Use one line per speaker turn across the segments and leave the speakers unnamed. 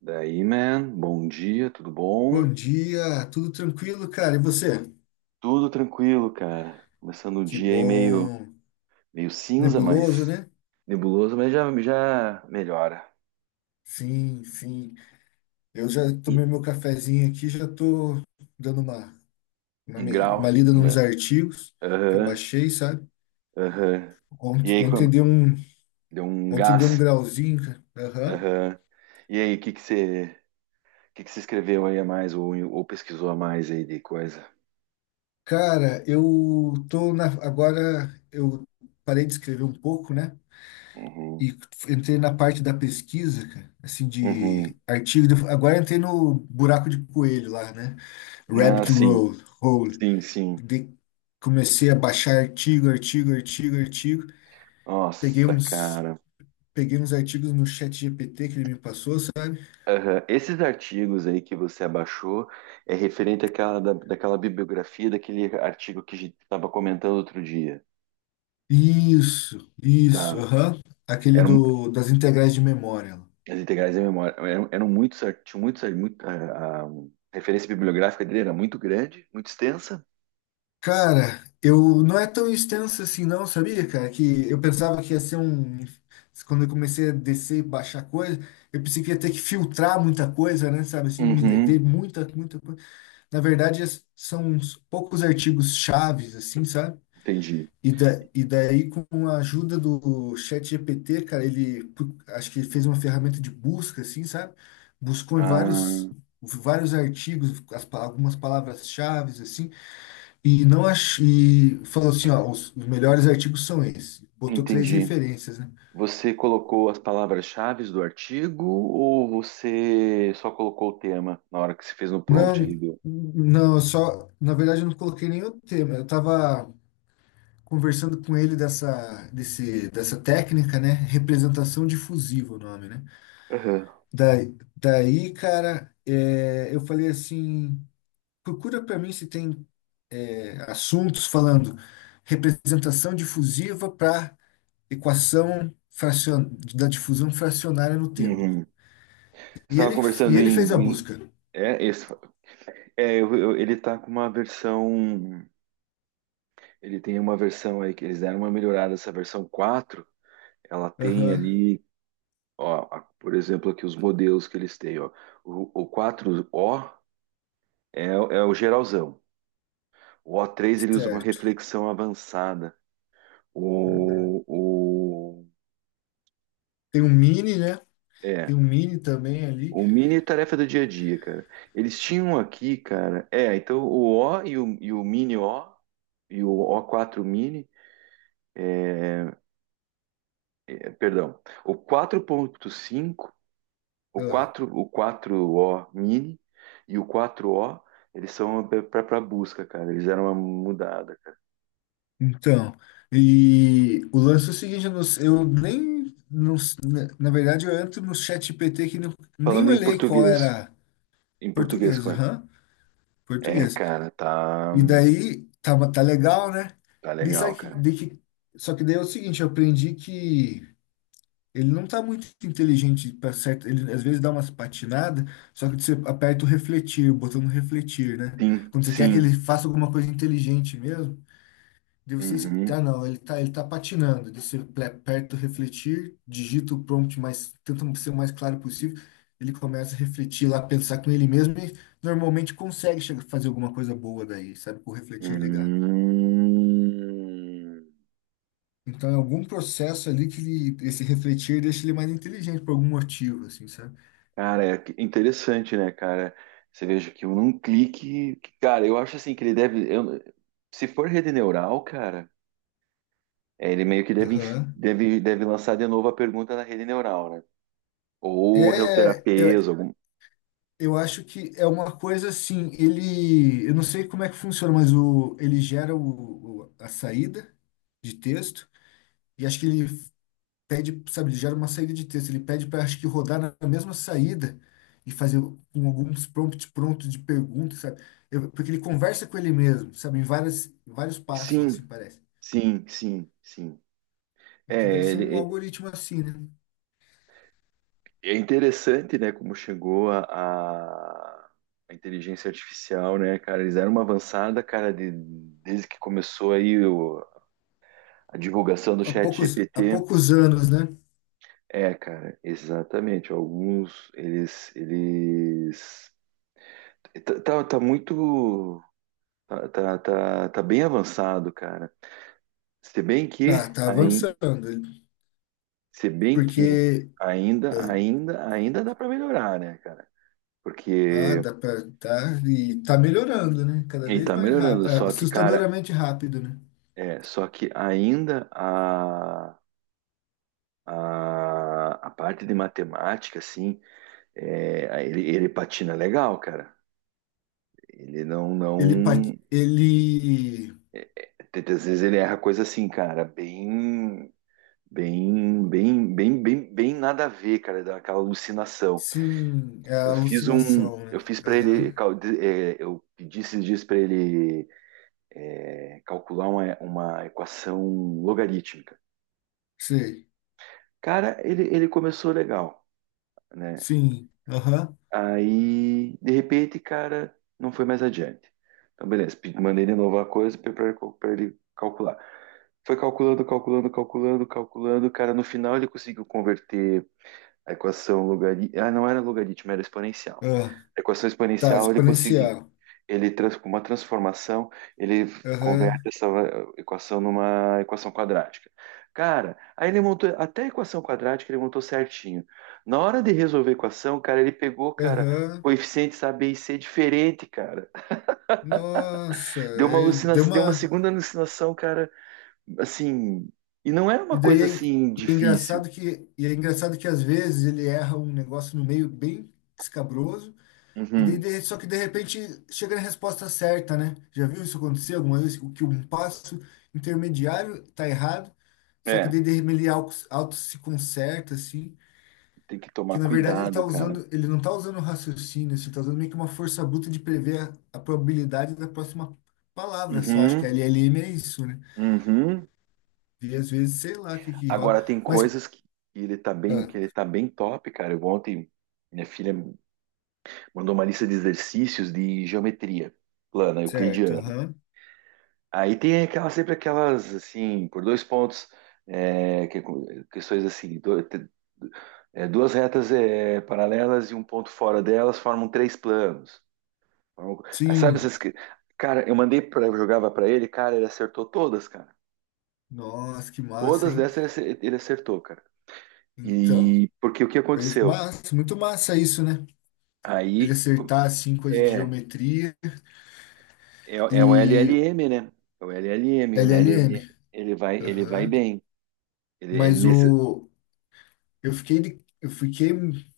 Daí, man, bom dia, tudo bom?
Bom dia, tudo tranquilo, cara? E você?
Tudo tranquilo, cara. Começando o
Que
dia aí meio,
bom.
meio cinza,
Nebuloso,
mas
né?
nebuloso, mas já melhora.
Sim. Eu já
E
tomei meu cafezinho aqui, já tô dando
um grau,
uma lida nos
né?
artigos que eu
Aham,
baixei, sabe?
aham. E
Ontem,
aí,
ontem
como-
deu um,
Deu um
ontem deu um
gás.
grauzinho, cara. Aham.
Aham. E aí, o que que você escreveu aí a mais, ou pesquisou a mais aí de coisa?
Cara, eu tô na, agora eu parei de escrever um pouco, né?
Uhum,
E entrei na parte da pesquisa, cara, assim,
uhum.
de artigo. Agora entrei no buraco de coelho lá, né?
Ah,
Rabbit
sim,
Roll, Hole.
sim, sim.
De- comecei a baixar artigo. Peguei
Nossa,
uns,
cara.
peguei uns artigos no chat GPT que ele me passou, sabe?
Aham. Esses artigos aí que você abaixou é referente àquela, da, daquela bibliografia, daquele artigo que a gente estava comentando outro dia,
Isso,
tá?
aham. Aquele
Eram,
do, das integrais de memória.
as integrais da memória eram, tinham muito, a referência bibliográfica dele era muito grande, muito extensa.
Cara, eu não é tão extenso assim não, sabia, cara? Que eu pensava que ia ser um... Quando eu comecei a descer e baixar coisa, eu pensei que ia ter que filtrar muita coisa, né? Sabe assim,
Uhum,
ver muita coisa. Na verdade, são uns poucos artigos chaves, assim, sabe?
entendi.
E daí, com a ajuda do ChatGPT, cara, acho que fez uma ferramenta de busca, assim, sabe? Buscou em vários,
Ah,
vários artigos, algumas palavras-chaves, assim, e não ach, e falou assim, ó, os melhores artigos são esses. Botou três
entendi.
referências, né?
Você colocou as palavras-chave do artigo, ou você só colocou o tema na hora que você fez no prompt
Não,
ali do...
não, eu só, na verdade, eu não coloquei nenhum tema. Eu tava conversando com ele dessa técnica, né? Representação difusiva, o nome, né?
Aham.
Daí cara, é, eu falei assim: procura para mim se tem é, assuntos falando representação difusiva para equação fracion, da difusão fracionária no tempo.
Uhum.
E
Estava
ele, e
conversando
ele
em,
fez a
em-
busca.
é, esse, ele tá com uma versão, ele tem uma versão aí que eles deram uma melhorada. Essa versão quatro, ela tem
Aham,
ali, ó, a- por exemplo, aqui os modelos que eles têm, ó. O quatro o é, é o geralzão. O três ele usa uma
certo.
reflexão avançada. O, o
Tem um mini, né?
é,
Tem um mini também ali.
o mini é tarefa do dia a dia, cara. Eles tinham aqui, cara, é, então o O, e o mini O, e o o quatro mini, é, perdão, o 4.5, o 4, o 4O mini e o 4O, eles são para busca, cara. Eles eram uma mudada, cara.
Então, e o lance é o seguinte, eu, não s- eu nem, não s- na na verdade, eu entro no chat GPT que nem
Falando em
olhei qual
português,
era
em português
português,
com ele.
aham,
É,
português.
cara, tá,
E daí, tá legal, né?
tá
Daí
legal,
sabe que,
cara.
daí que- só que daí é o seguinte, eu aprendi que ele não tá muito inteligente para certo, ele às vezes dá umas patinadas, só que você aperta o refletir, o botão do refletir, né?
Sim,
Quando você quer que
sim.
ele faça alguma coisa inteligente mesmo, de vocês,
Uhum.
ah, não, ele tá patinando. Deixa eu perto refletir, digita o prompt, mas tenta ser o mais claro possível. Ele começa a refletir lá, pensar com ele mesmo e normalmente consegue chegar, fazer alguma coisa boa daí, sabe? Com o
Hum.
refletir ligado. Então é algum processo ali que ele, esse refletir deixa ele mais inteligente por algum motivo, assim, sabe?
Interessante, né, cara? Você veja que num clique, que, cara, eu acho assim que ele deve, eu- se for rede neural, cara, é, ele meio que deve,
Aham.
deve lançar de novo a pergunta na rede neural, né? Ou
É,
reuterapias, algum.
eu acho que é uma coisa assim, ele, eu não sei como é que funciona, mas o, a saída de texto e acho que ele pede, sabe, ele gera uma saída de texto, ele pede para acho que rodar na na mesma saída e fazer com alguns prompts prontos de perguntas, sabe? Porque ele conversa com ele mesmo, sabe, em várias, em vários passos,
Sim,
assim parece.
sim. É,
Então deve ser um
ele, é,
algoritmo assim, né?
é interessante, né, como chegou a inteligência artificial, né, cara? Eles eram uma avançada, cara, desde que começou a divulgação do chat
Há
GPT.
poucos anos, né?
É, cara, exatamente. Alguns, eles... Tá, tá, tá muito... Tá, tá, tá, tá bem avançado, cara. Se bem
Tá,
que,
tá
aí,
avançando, ele-
se bem que
porque eh,
ainda dá para melhorar, né, cara? Porque
dá pra, tá, e tá melhorando, né? Cada
ele
vez
tá
mais rápido,
melhorando, só que, cara,
assustadoramente rápido, né?
é, só que ainda a parte de matemática, assim, é, ele patina legal, cara. Ele não,
Ele, pa-
não,
ele
é, é, tem- às vezes ele erra coisa assim, cara, bem nada a ver, cara, daquela alucinação.
Sim, é a alucinação,
Eu
né?
fiz para ele,
Aham.
é, eu pedi esses dias para ele é, calcular uma equação logarítmica.
Sei.
Cara, ele começou legal, né?
Sim. Aham.
Aí, de repente, cara, não foi mais adiante. Então, beleza, pe- mandei de novo a coisa para ele calcular. Foi calculando, calculando, calculando, calculando. Cara, no final ele conseguiu converter a equação logarítmica. Ah, não era logaritmo, era exponencial.
Ah,
A equação
tá,
exponencial ele conseguiu.
exponencial.
Ele trans, com uma transformação, ele converte
Aham.
essa equação numa equação quadrática. Cara, aí ele montou até a equação quadrática, ele montou certinho. Na hora de resolver a equação, cara, ele pegou, cara,
Aham.
coeficientes A, B e C diferente, cara.
Nossa,
Deu uma
é, deu
alucinação, deu uma
uma.
segunda alucinação, cara, assim, e não era
E
uma
daí
coisa
é,
assim
e é
difícil.
engraçado que às vezes ele erra um negócio no meio bem escabroso
Uhum.
só que de repente chega na resposta certa, né? Já viu isso acontecer alguma vez? O que um passo intermediário tá errado, só que
É,
daí de repente ele auto se conserta assim.
tem que tomar
Que na verdade ele tá
cuidado, cara.
usando, ele não está usando raciocínio, assim, tá usando meio que uma força bruta de prever a probabilidade da próxima palavra só. Acho que
Uhum.
LLM é isso, né?
Uhum.
E às vezes, sei lá o que que rola.
Agora tem
Mas,
coisas que ele tá bem, que
ah,
ele tá bem top, cara. Eu ontem minha filha mandou uma lista de exercícios de geometria plana,
certo,
euclidiana.
aham.
Aí tem aquela sempre aquelas assim, por dois pontos, é, que- questões assim, é, duas retas é, paralelas e um ponto fora delas formam três planos. Formam- ah, sabe
Sim.
essas que... Cara, eu mandei para jogava para ele, cara, ele acertou todas, cara.
Nossa, que massa,
Todas
hein?
dessas ele ace- ele acertou, cara.
Então,
E porque o que aconteceu?
massa, muito massa isso, né? Ele
Aí
acertar, assim, coisa de
é,
geometria
é, é o
e
LLM, né? É o LLM, o
LLM.
LLM, ele vai
Aham.
bem. Ele
Mas
nesse...
o, eu fiquei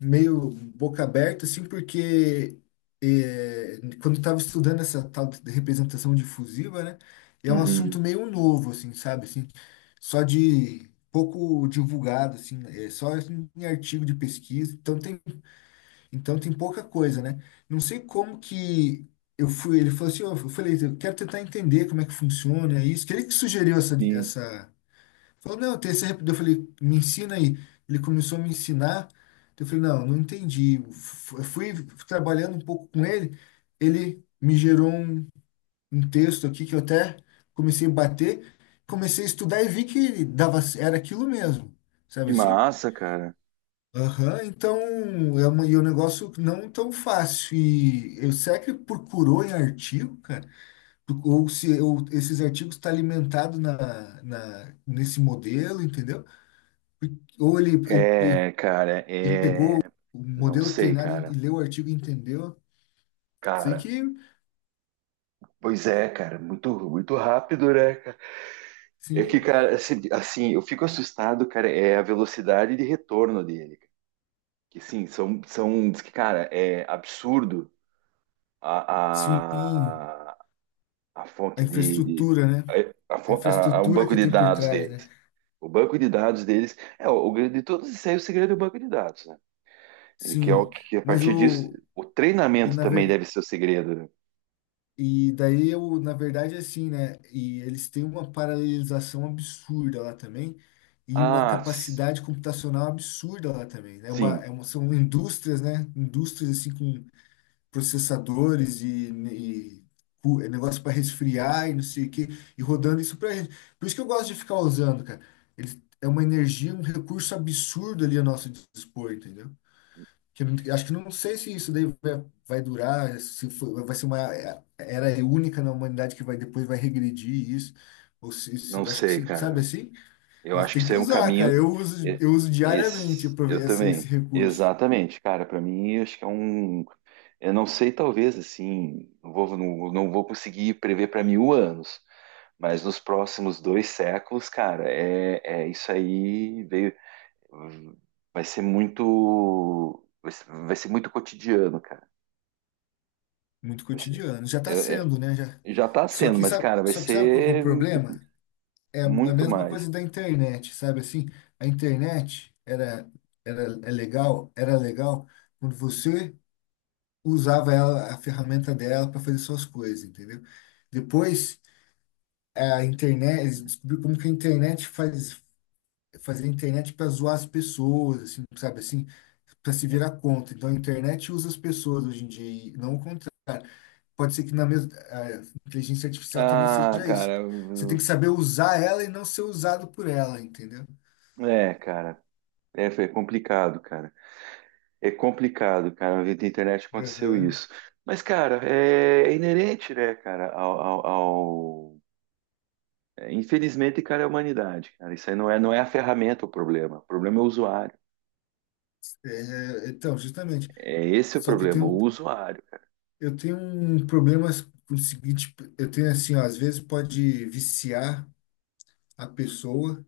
meio boca aberta, assim, porque eh, quando eu estava estudando essa tal de representação difusiva, né, é um assunto
Uhum,
meio novo, assim, sabe, assim, só de pouco divulgado, assim, é só em artigo de pesquisa, então tem pouca coisa, né? Não sei como que eu fui, ele falou assim, ó, eu falei, eu quero tentar entender como é que funciona isso, que ele que sugeriu
sim.
essa falou, não, tem essa eu falei, me ensina aí. Ele começou a me ensinar. Eu falei, não entendi. Fui trabalhando um pouco com ele. Ele me gerou um, um texto aqui que eu até comecei a bater. Comecei a estudar e vi que dava, era aquilo mesmo.
Que
Sabe assim?
massa, cara.
Aham, então é, uma, e é um negócio não tão fácil. E eu será que procurou em artigo, cara? Ou se esses artigos estão tá alimentados nesse modelo, entendeu? Ou ele,
É, cara,
ele pegou
é.
o
Não
modelo
sei,
treinado e
cara.
leu o artigo e entendeu. Sei
Cara,
que,
pois é, cara, muito, muito rápido, né, cara? É que,
sim,
cara, assim, assim, eu fico assustado, cara, é a velocidade de retorno dele. Que sim, são, são, diz que, cara, é absurdo
sim,
a, a- a
a
fonte
infraestrutura, né?
a,
A
o
infraestrutura
banco
que
de
tem por
dados
trás, né?
deles. O banco de dados deles é o grande de todos, isso aí é o segredo do banco de dados, né? E que é o
Sim,
que a
mas
partir disso
o.
o
E,
treinamento
na
também
ver,
deve ser o segredo, né?
e daí, eu, na verdade, é assim, né? E eles têm uma paralelização absurda lá também e uma
Ah, s-
capacidade computacional absurda lá também. Né?
sim,
É uma, são indústrias, né? Indústrias, assim, com processadores e é negócio para resfriar e não sei o quê, e rodando isso para gente. Por isso que eu gosto de ficar usando, cara. Eles, é uma energia, um recurso absurdo ali a nosso dispor, entendeu? Que eu não- acho que não sei se isso daí vai, vai durar, se foi- vai ser uma era única na humanidade que vai depois vai regredir isso. Ou se,
não
isso, acho que
sei,
se, sabe
cara.
assim?
Eu
Mas
acho que
tem
isso
que
é um
usar, cara.
caminho. e-
Eu uso diariamente
Esse, eu
essa,
também.
esse recurso.
Exatamente, cara. Para mim, eu acho que é um. Eu não sei, talvez assim, não vou, não vou conseguir prever para 1000 anos, mas nos próximos 2 séculos, cara, é, é isso aí veio, vai ser muito cotidiano, cara.
Muito
Vai ser-
cotidiano. Já está
é- é-
sendo, né? Já...
já está sendo, mas, cara, vai
Só que sabe qual que é o
ser
problema? É a a
muito
mesma
mais.
coisa da internet, sabe assim? A internet era, era é legal, era legal quando você usava ela, a ferramenta dela para fazer suas coisas, entendeu? Depois a internet, eles descobriram como que a internet faz fazer a internet para zoar as pessoas, assim, sabe assim, para se virar contra. Então a internet usa as pessoas hoje em dia, e não o contrário pode ser que na mesma a inteligência artificial também
Ah,
seja isso. Você tem que saber usar ela e não ser usado por ela, entendeu?
cara, é, foi complicado, cara. É complicado, cara. Na vida da internet aconteceu
Aham.
isso. Mas, cara, é, é inerente, né, cara, ao- é, infelizmente, cara, é a humanidade, cara. Isso aí não é a ferramenta o problema. O problema é o usuário.
É, então, justamente.
É esse o
Só que tem
problema,
um,
o usuário.
eu tenho um problema com o seguinte, eu tenho assim, ó, às vezes pode viciar a pessoa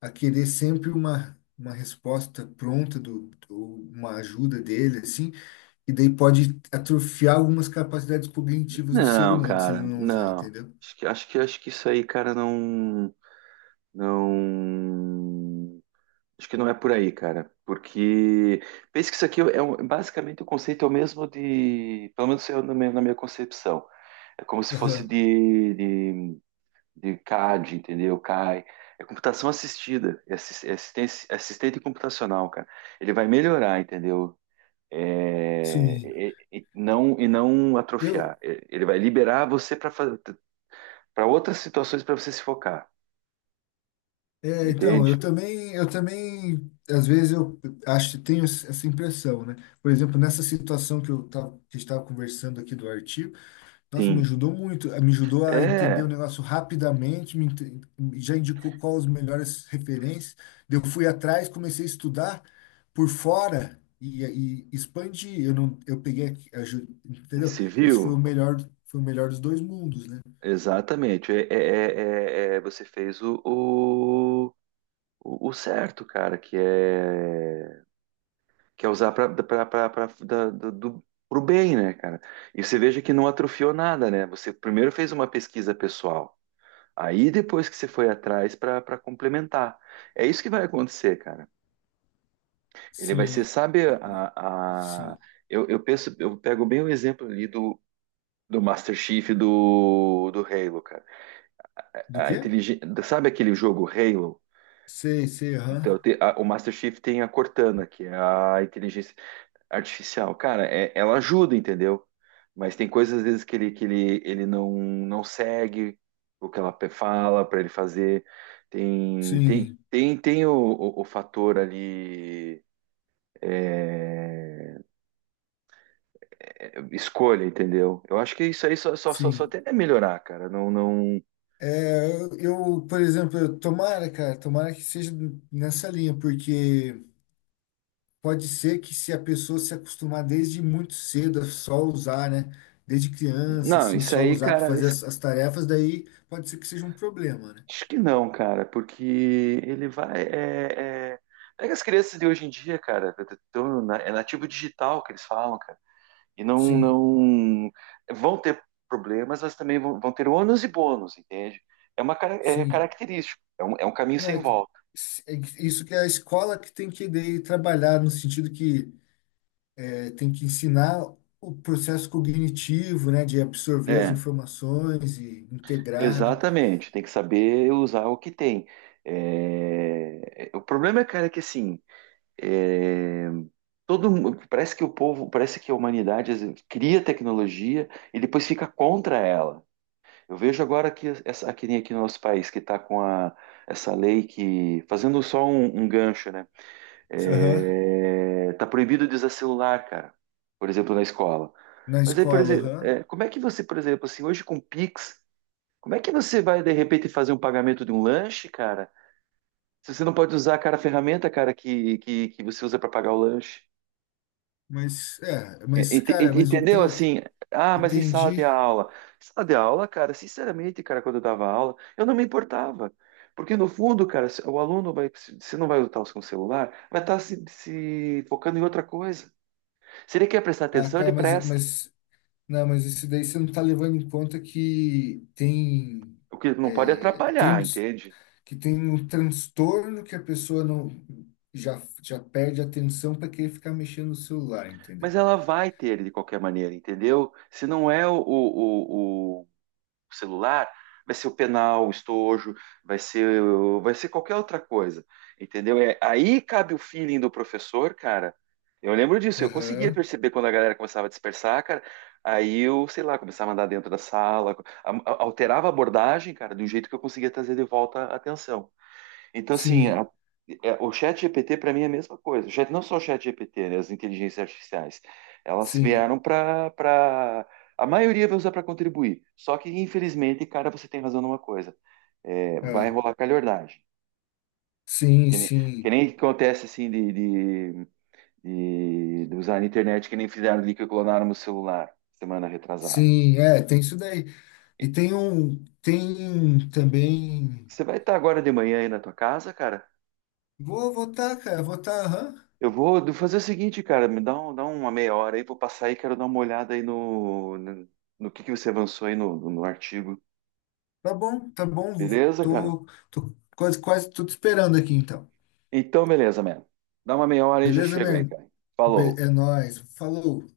a querer sempre uma resposta pronta do, ou uma ajuda dele assim, e daí pode atrofiar algumas capacidades cognitivas do ser
Não,
humano se ele
cara,
não usar,
não.
entendeu?
Acho que isso aí, cara, não, não. Acho que não é por aí, cara. Porque pensa que isso aqui é um- basicamente o conceito é o mesmo de, pelo menos eu, na minha concepção. É como se fosse
Aham.
de CAD, entendeu? CAI. É computação assistida, é assistente computacional, cara. Ele vai melhorar, entendeu?
Sim.
E não atrofiar.
Eu,
É, ele vai liberar você para outras situações para você se focar,
é, então,
entende?
eu também, às vezes eu acho, tenho essa impressão, né? Por exemplo, nessa situação que eu tava, que estava conversando aqui do artigo, nossa, me
Sim.
ajudou muito, eh, me ajudou a entender o
É,
negócio rapidamente, já indicou quais as melhores referências. Daí eu fui atrás, comecei a estudar por fora e expandi. Eu não, eu peguei, aqui, aju- entendeu? Isso
civil,
foi o melhor dos dois mundos, né?
exatamente. É, você fez o certo, cara, que é quer usar para o bem, né, cara? E você veja que não atrofiou nada, né? Você primeiro fez uma pesquisa pessoal. Aí depois que você foi atrás para complementar. É isso que vai acontecer, cara. Ele vai ser,
Sim,
sabe,
sim.
eu penso, eu pego bem o exemplo ali do Master Chief do Halo, cara.
Do
A
quê?
inteligência, sabe aquele jogo Halo?
Sei,
Então,
aham.
o Master Chief tem a Cortana, que é a inteligência artificial. Cara, é- ela ajuda, entendeu? Mas tem coisas às vezes ele não, não segue o que ela pe- fala para ele fazer.
Sim,
Tem o fator ali é, é, escolha, entendeu? Eu acho que isso aí só
sim.
tende a melhorar, cara. Não, não,
É, eu, por exemplo, tomara, cara, tomara que seja nessa linha, porque pode ser que se a pessoa se acostumar desde muito cedo a só usar, né? Desde criança,
não,
assim,
isso
só
aí,
usar para
cara,
fazer
es-
as tarefas, daí pode ser que seja um problema, né?
acho que não, cara, porque ele vai. É, é... Pega as crianças de hoje em dia, cara, tão na- é nativo digital que eles falam, cara.
Sim,
Não vão ter problemas, mas também vão ter ônus e bônus, entende? É uma cara- é
sim.
característico, é um caminho
Não,
sem volta.
é que isso que é a escola que tem que daí, trabalhar, no sentido que é, tem que ensinar o processo cognitivo, né? De absorver as
É,
informações e integrar, né?
exatamente. Tem que saber usar o que tem. É, é, o problema, cara, é que assim, é, todo mu- parece que o povo, parece que a humanidade às vezes cria tecnologia e depois fica contra ela. Eu vejo agora que essa aqui, aqui no nosso país que está com a, essa lei que fazendo só um, um gancho, né?
Aham,
É, tá proibido de usar celular, cara. Por exemplo, na escola.
na
Mas aí, por
escola,
exemplo,
aham.
é, como é que você, por exemplo, assim, hoje com Pix, como é que você vai de repente fazer um pagamento de um lanche, cara? Se você não pode usar, cara, a ferramenta, cara, que você usa para pagar o lanche.
Mas, é, mas, cara, mas eu
Entendeu?
tenho.
Assim, ah, mas em sala de
Entendi.
aula. Sala de aula, cara, sinceramente, cara, quando eu dava aula, eu não me importava. Porque no fundo, cara, se- o aluno vai, se se não vai lutar com o celular, vai estar se focando em outra coisa. Se ele quer prestar
Ah,
atenção, ele
cara, mas,
presta.
mas. Não, mas isso daí você não tá levando em conta que tem.
O que não pode
É,
atrapalhar,
trans,
entende?
que tem um transtorno que a pessoa não. Já perde a atenção para querer ficar mexendo no celular, entendeu?
Mas ela vai ter ele de qualquer maneira, entendeu? Se não é o celular, vai ser o penal, o estojo, vai ser, vai ser qualquer outra coisa, entendeu? É, aí cabe o feeling do professor, cara. Eu lembro disso, eu conseguia
Aham,
perceber quando a galera começava a dispersar, cara. Aí eu, sei lá, começava a andar dentro da sala, alterava a abordagem, cara, de um jeito que eu conseguia trazer de volta a atenção. Então, assim,
sim,
é, o chat GPT para mim é a mesma coisa. O chat, não só o chat GPT, né, as inteligências artificiais. Elas
sim.
vieram para... a maioria vai usar para contribuir. Só que, infelizmente, cara, você tem razão numa coisa. É, vai
Ah,
rolar calhordagem.
sim,
Que nem, que
sim.
nem acontece, assim, de usar a internet, que nem fizeram ali que clonaram o celular semana retrasada.
Sim, é, tem isso daí. E
E
tem um. Tem um também.
você vai estar agora de manhã aí na tua casa, cara?
Vou votar, cara, votar, aham.
Eu vou do- fazer o seguinte, cara, me dá, um- dá uma meia hora aí, vou passar aí, quero dar uma olhada aí no que você avançou aí no, no no artigo.
Tá bom, tá bom.
Beleza, cara?
Tô, tô quase, quase tudo esperando aqui, então.
Então, beleza, mano. Dá uma meia hora aí, já
Beleza,
chego aí,
man?
cara.
Be-
Falou.
é nóis. Falou.